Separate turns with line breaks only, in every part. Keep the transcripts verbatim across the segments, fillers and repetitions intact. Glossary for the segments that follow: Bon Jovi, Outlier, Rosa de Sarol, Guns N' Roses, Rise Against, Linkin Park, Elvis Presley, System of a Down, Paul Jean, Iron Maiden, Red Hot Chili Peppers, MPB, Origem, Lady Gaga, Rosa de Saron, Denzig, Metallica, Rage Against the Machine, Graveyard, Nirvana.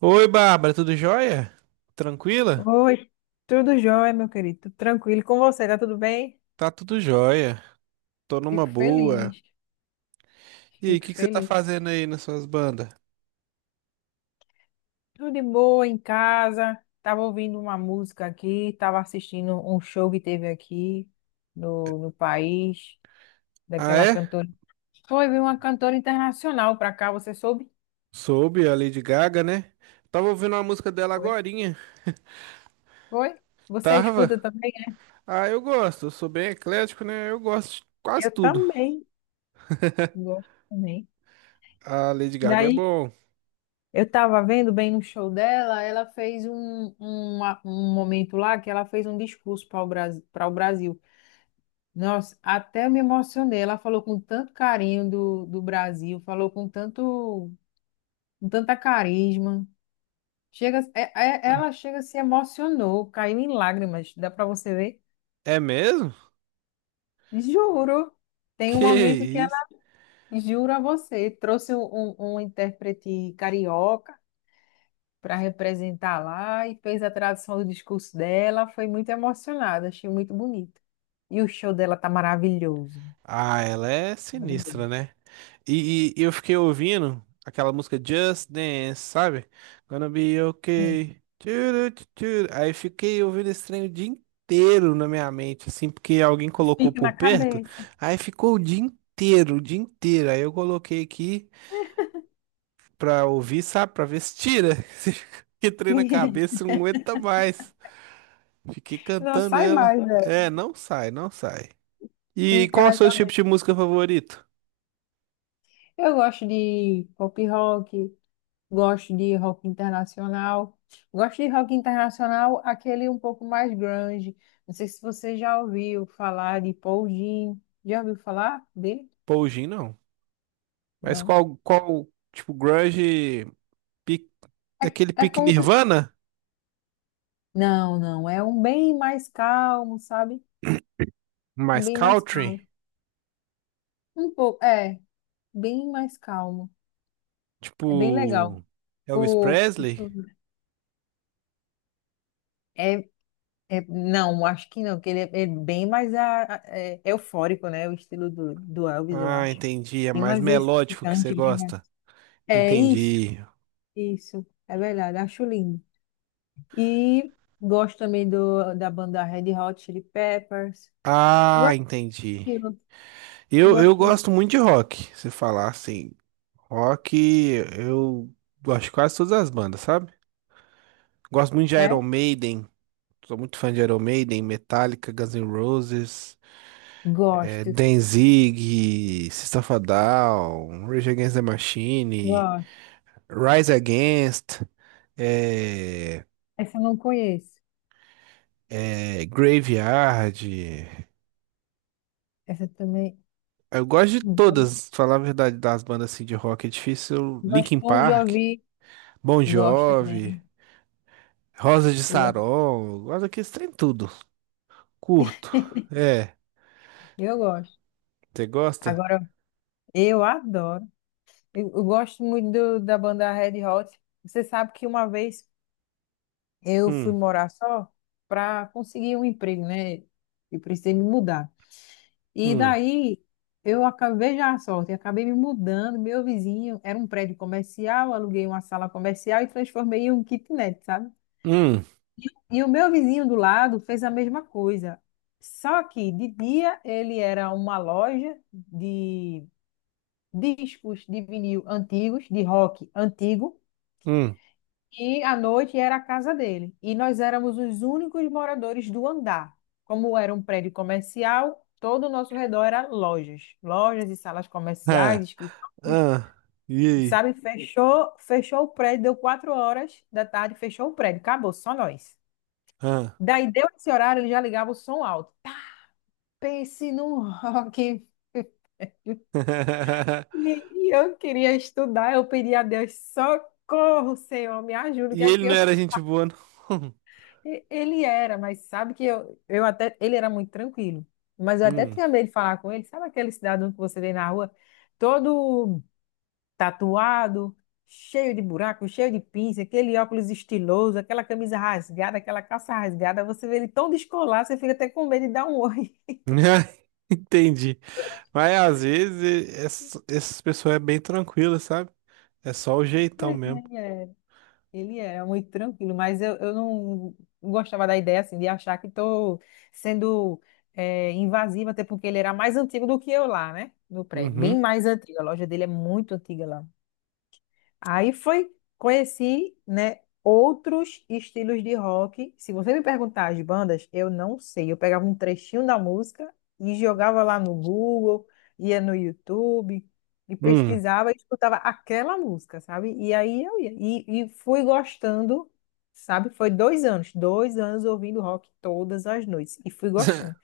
Oi, Bárbara, tudo jóia? Tranquila?
Oi, tudo jóia, meu querido? Tudo tranquilo com você, tá tudo bem?
Tá tudo jóia. Tô numa
Fico
boa.
feliz,
E aí, o
fico
que que você tá fazendo
feliz.
aí nas suas bandas?
Tudo de boa em casa. Tava ouvindo uma música aqui, tava assistindo um show que teve aqui no, no país,
Ah,
daquela
é?
cantora. Foi, veio uma cantora internacional pra cá, você soube?
Soube a Lady Gaga, né? Tava ouvindo uma música dela
Foi.
agorinha.
Foi? Você
Tava?
escuta também?
Ah, eu gosto. Eu sou bem eclético, né? Eu gosto de quase
Eu
tudo.
também. Gosto também.
A Lady Gaga é
Daí
bom.
eu tava vendo bem no show dela, ela fez um, um, um momento lá que ela fez um discurso para o Brasil, para o Brasil. Nossa, até me emocionei. Ela falou com tanto carinho do, do Brasil, falou com tanto, com tanta carisma. Chega, é- é- ela chega, se emocionou, caiu em lágrimas. Dá para você ver?
É mesmo?
Juro. Tem um
Que
momento que
isso?
ela jura a você, trouxe um, um, um intérprete carioca para representar lá e fez a tradução do discurso dela. Foi muito emocionada, achei muito bonito. E o show dela tá maravilhoso,
Ah, ela é sinistra,
maravilhoso.
né? E, e eu fiquei ouvindo aquela música Just Dance, sabe? Gonna be
É.
okay. Tchuru, tchuru. Aí fiquei ouvindo esse trem o dia inteiro na minha mente, assim, porque alguém colocou
Fica
por
na
perto.
cabeça.
Aí ficou o dia inteiro, o dia inteiro. Aí eu coloquei aqui pra ouvir, sabe? Pra ver se tira. Que trem na cabeça, não aguenta mais. Fiquei
Não
cantando
sai
ela.
mais, né?
É, não sai, não sai. E
Fica
qual é o
na
seu tipo
cabeça.
de música favorito?
Eu gosto de pop rock, gosto de rock internacional. Gosto de rock internacional, aquele um pouco mais grunge. Não sei se você já ouviu falar de Paul Jean. Já ouviu falar dele?
Poujin, não. Mas
Não.
qual, qual, tipo, grunge, pique-
É,
daquele
é
pique
como se
Nirvana?
Não, não, é um bem mais calmo, sabe? Um
Mais
bem mais calmo.
country?
Um pouco, é, bem mais calmo. É bem legal.
Tipo, Elvis
O,
Presley?
deixa eu ver. é, é, não, acho que não, porque ele é, é bem mais a, a- é, eufórico, né? O estilo do, do Elvis, eu
Ah,
acho.
entendi. É
Bem
mais
mais
melódico que você
excitante, bem mais.
gosta.
É isso,
Entendi.
isso, é verdade, acho lindo. E gosto também do, da banda Red Hot Chili Peppers.
Ah,
Gosto
entendi.
daquilo,
Eu, eu
gosto disso.
gosto muito de rock. Se falar assim, rock, eu gosto de quase todas as bandas, sabe? Gosto muito de Iron
Sério?
Maiden. Sou muito fã de Iron Maiden, Metallica, Guns N' Roses. É,
Gosto,
Denzig, System of a Down, Rage Against the Machine,
gosto.
Rise Against, é,
Essa eu não conheço.
é, Graveyard.
Essa também.
Eu gosto de
Hum.
todas, falar a verdade, das bandas assim, de rock é difícil. Linkin
Gostam de
Park,
ouvir.
Bon
Gosto
Jovi,
também.
Rosa de
Eu gosto.
Sarol, eu gosto daqueles trem tudo. Curto. É,
Eu gosto.
você gosta?
Agora, eu adoro. Eu, eu gosto muito do- da banda Red Hot. Você sabe que uma vez eu fui
Hum,
morar só para conseguir um emprego, né? E precisei me mudar. E
hum,
daí eu acabei já a sorte, acabei me mudando. Meu vizinho era um prédio comercial, aluguei uma sala comercial e transformei em um kitnet, sabe?
hum,
E o meu vizinho do lado fez a mesma coisa. Só que de dia ele era uma loja de discos de vinil antigos, de rock antigo,
hum.
e à noite era a casa dele. E nós éramos os únicos moradores do andar. Como era um prédio comercial, todo o nosso redor era lojas, lojas e salas
Ah,
comerciais, escritórios.
ah, e aí?
Sabe, fechou, fechou o prédio, deu quatro horas da tarde, fechou o prédio, acabou, só nós.
Ah.
Daí deu esse horário, ele já ligava o som alto. Pense num rock. E e eu queria estudar, eu pedi a Deus, socorro, Senhor, me ajuda, o
E
que é
ele
que
não
eu
era
faço?
gente boa, não.
E- Ele era, mas sabe que eu, eu até, ele era muito tranquilo, mas eu até
Hum.
tinha medo de falar com ele, sabe aquele cidadão que você vê na rua, todo tatuado, cheio de buraco, cheio de pinça, aquele óculos estiloso, aquela camisa rasgada, aquela calça rasgada, você vê ele tão descolado, você fica até com medo de dar um oi.
Entendi. Mas às vezes e- ess- essas pessoas é bem tranquila, sabe? É só o jeitão
Mas
mesmo.
ele é. Ele era muito tranquilo, mas eu, eu não gostava da ideia assim de achar que estou sendo eh, invasiva, até porque ele era mais antigo do que eu lá, né? No prédio, bem
Uhum.
mais antigo. A loja dele é muito antiga lá. Aí foi, conheci, né, outros estilos de rock. Se você me perguntar as bandas, eu não sei. Eu pegava um trechinho da música e jogava lá no Google, ia no YouTube e
Hum.
pesquisava e escutava aquela música, sabe? E aí eu ia. E, e fui gostando, sabe? Foi dois anos, dois anos ouvindo rock todas as noites. E fui gostando.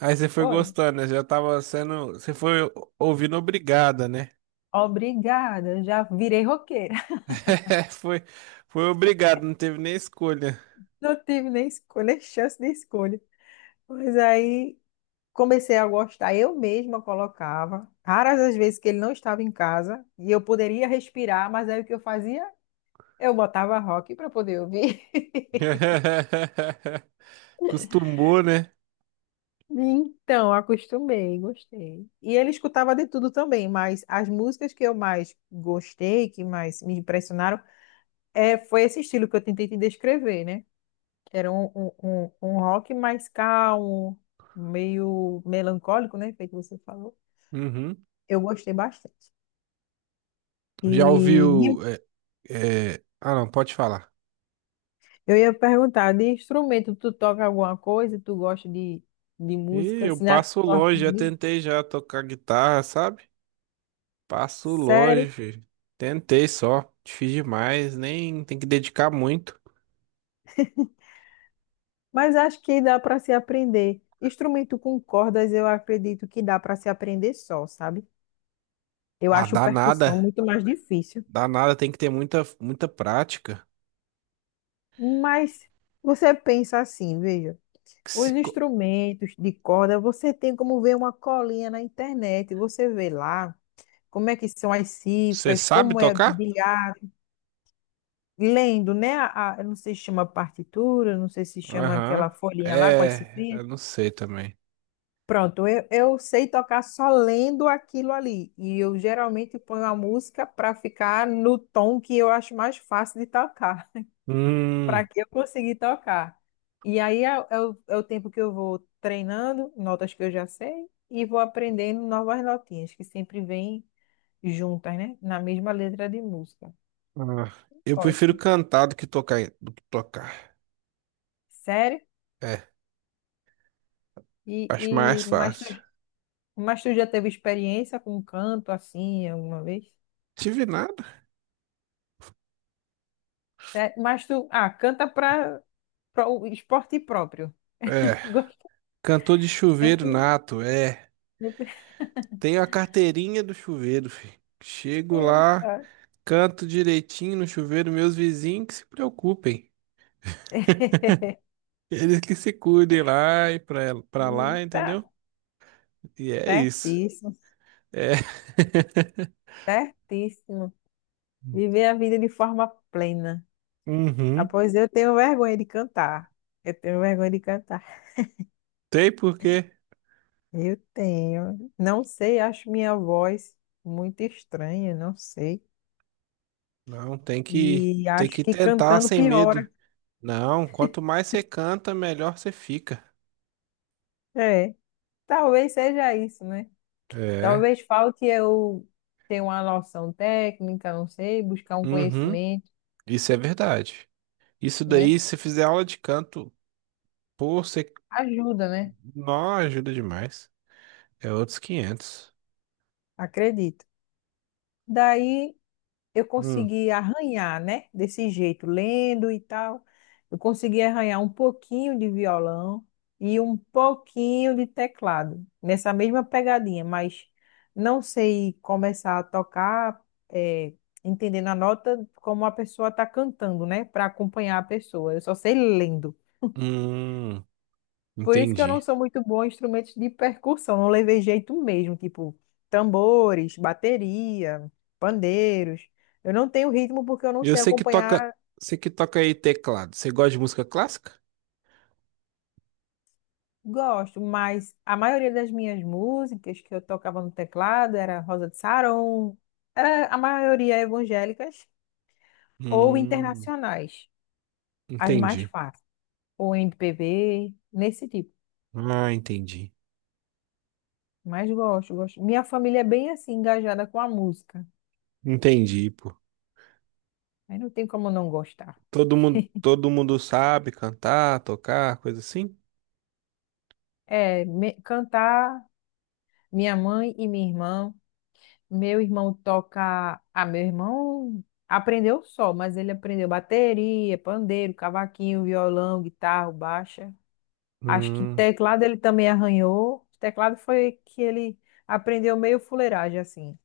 Aí você foi
Foi.
gostando, né? Já tava sendo. Você foi o- ouvindo obrigada, né?
Obrigada, já virei roqueira.
Foi, foi obrigado, não teve nem escolha.
Não tive nem escolha, chance de escolha. Mas aí comecei a gostar, eu mesma colocava, raras as vezes que ele não estava em casa e eu poderia respirar, mas aí o que eu fazia? Eu botava rock para poder ouvir.
Costumou, né?
Então, acostumei, gostei. E ele escutava de tudo também, mas as músicas que eu mais gostei, que mais me impressionaram, é, foi esse estilo que eu tentei te descrever, né? Era um, um, um- um rock mais calmo, meio melancólico, né? Feito que você falou.
Uhum.
Eu gostei bastante. E
Já
de
ouviu. é, é, Ah, não, pode falar.
Eu ia perguntar, de instrumento, tu toca alguma coisa? Tu gosta de, de
E
música,
eu
assim, na
passo
tua
longe, já
família?
tentei já tocar guitarra, sabe? Passo
Sério?
longe, filho. Tentei só, difícil demais, nem tem que dedicar muito.
Mas acho que dá para se aprender. Instrumento com cordas, eu acredito que dá para se aprender só, sabe? Eu
Ah,
acho
dá
percussão
nada,
muito mais difícil.
dá nada, tem que ter muita, muita prática.
Mas você pensa assim, veja, os instrumentos de corda, você tem como ver uma colinha na internet, você vê lá como é que são as
Você
cifras,
sabe
como é o
tocar?
dedilhado, lendo, né? A, a- eu não sei se chama partitura, não sei se chama aquela
Aham.
folhinha lá com as
É,
cifrinhas.
eu não sei também.
Pronto, eu, eu sei tocar só lendo aquilo ali. E eu geralmente ponho a música para ficar no tom que eu acho mais fácil de tocar, para
Hum,
que eu consiga tocar. E aí é, é o, é o tempo que eu vou treinando, notas que eu já sei, e vou aprendendo novas notinhas, que sempre vêm juntas, né? Na mesma letra de música.
ah, eu prefiro
Gosto.
cantar do que tocar, do que tocar.
Sério?
É,
E,
acho mais
e, mas tu
fácil.
Mas tu já teve experiência com canto assim alguma vez?
Tive nada.
Sé- Mas tu, ah, canta para o esporte próprio.
É,
Gosto.
cantor de chuveiro nato, é. Tenho a carteirinha do chuveiro, filho. Chego lá,
Eita,
canto direitinho no chuveiro, meus vizinhos que se preocupem. Eles que se cuidem lá e pra, pra lá,
eita.
entendeu? E é isso.
Certíssimo,
É.
certíssimo. Viver a vida de forma plena. Ah,
Uhum.
pois eu tenho vergonha de cantar. Eu tenho vergonha de cantar.
Tem por quê?
Eu tenho. Não sei, acho minha voz muito estranha, não sei.
Não, tem que,
E
tem
acho
que
que
tentar
cantando
sem medo.
piora.
Não, quanto mais você canta, melhor você fica.
É, talvez seja isso, né?
É.
Talvez falte eu ter uma noção técnica, não sei, buscar um
Uhum.
conhecimento,
Isso é verdade. Isso
né?
daí, se fizer aula de canto, pô, você.
Ajuda, né?
Não, ajuda demais. É outros quinhentos.
Acredito. Daí eu
Hum,
consegui arranhar, né? Desse jeito, lendo e tal. Eu consegui arranhar um pouquinho de violão e um pouquinho de teclado, nessa mesma pegadinha, mas não sei começar a tocar, eh, entendendo a nota como a pessoa está cantando, né? Para acompanhar a pessoa. Eu só sei lendo.
hum,
Por isso que eu não
entendi.
sou muito boa em instrumentos de percussão, não levei jeito mesmo, tipo tambores, bateria, pandeiros. Eu não tenho ritmo porque eu não
Eu
sei
sei que toca,
acompanhar,
sei que toca aí teclado. Você gosta de música clássica?
gosto, mas a maioria das minhas músicas que eu tocava no teclado era Rosa de Saron, era a maioria evangélicas ou
Hum,
internacionais, as mais
entendi.
fáceis, ou M P B, nesse tipo.
Ah, entendi.
Mas gosto, gosto. Minha família é bem assim engajada com a música.
Entendi, pô.
Aí não tem como não gostar.
Todo mundo, todo mundo sabe cantar, tocar, coisa assim?
É, me- cantar minha mãe e minha irmã. Meu irmão toca. Ah, meu irmão aprendeu só, mas ele aprendeu bateria, pandeiro, cavaquinho, violão, guitarra, baixa. Acho que
Hum,
teclado ele também arranhou. Teclado foi que ele aprendeu meio fuleiragem, assim.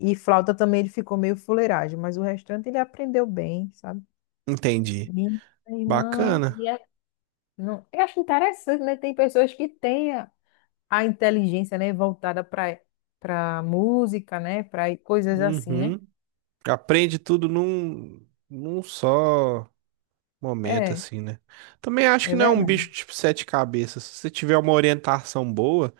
E flauta também ele ficou meio fuleiragem, mas o restante ele aprendeu bem, sabe?
entendi.
Minha irmã. e
Bacana.
é- Não, eu acho interessante, né? Tem pessoas que têm. a- a inteligência, né, voltada para para música, né, para coisas assim, né?
Uhum. Aprende tudo num, num só momento,
É,
assim, né? Também acho que
é
não é um bicho
verdade.
tipo sete cabeças. Se você tiver uma orientação boa,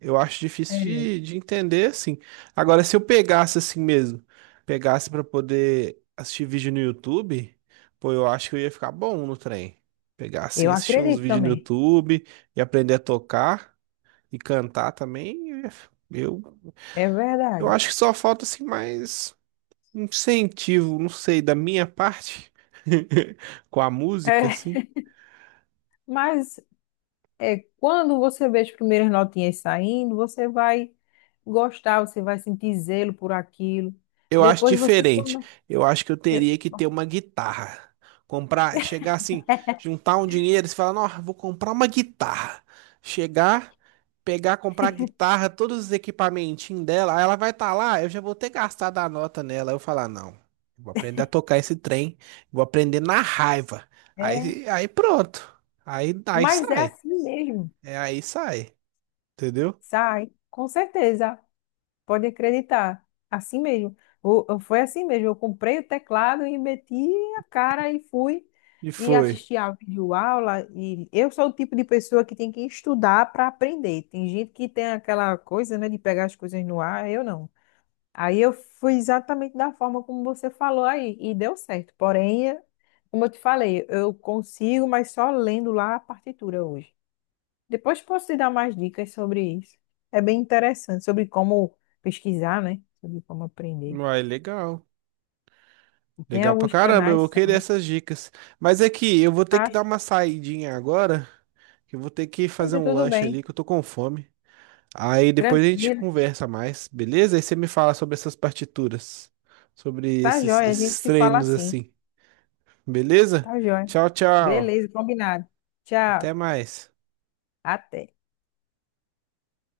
eu acho difícil
É,
de, de entender, assim. Agora, se eu pegasse assim mesmo, pegasse pra poder assistir vídeo no YouTube, pô, eu acho que eu ia ficar bom no trem. Pegar assim,
eu
assistir uns
acredito
vídeos no
também.
YouTube e aprender a tocar e cantar também, eu, ia f- eu
É
eu
verdade.
acho que só falta assim mais um incentivo, não sei, da minha parte com a música,
É,
assim.
mas é, quando você vê as primeiras notinhas saindo, você vai gostar, você vai sentir zelo por aquilo.
Eu acho
Depois você
diferente.
começa.
Eu acho que eu teria que ter uma guitarra. Comprar, chegar assim, juntar um dinheiro, e falar, não, vou comprar uma guitarra. Chegar, pegar, comprar a guitarra, todos os equipamentinhos dela, aí ela vai estar lá, eu já vou ter gastado a nota nela. Aí eu falar, não, eu vou aprender a tocar esse trem, vou aprender na raiva.
É,
Aí, aí pronto. Aí, aí
mas é
sai.
assim mesmo.
É aí sai. Entendeu?
Sai, com certeza. Pode acreditar. Assim mesmo. O- o- foi assim mesmo. Eu comprei o teclado e meti a cara e fui
E
e
foi.
assisti a videoaula. E eu sou o tipo de pessoa que tem que estudar para aprender. Tem gente que tem aquela coisa, né, de pegar as coisas no ar. Eu não. Aí eu fui exatamente da forma como você falou aí e deu certo. Porém, é, como eu te falei, eu consigo, mas só lendo lá a partitura hoje. Depois posso te dar mais dicas sobre isso. É bem interessante, sobre como pesquisar, né? Sobre como aprender.
Uai, legal.
E tem
Legal pra
alguns
caramba, eu vou
canais
querer
também.
essas dicas. Mas é que eu vou ter que
Ah,
dar uma saidinha agora, que eu vou ter que fazer
eita,
um
tudo
lanche ali,
bem.
que eu tô com fome. Aí depois a gente
Tranquilo.
conversa mais, beleza? Aí você me fala sobre essas partituras, sobre
Tá
esses,
jóia, a gente
esses
se fala
treinos
assim.
assim, beleza?
Tá jóia.
Tchau, tchau.
Beleza, combinado. Tchau.
Até mais.
Até.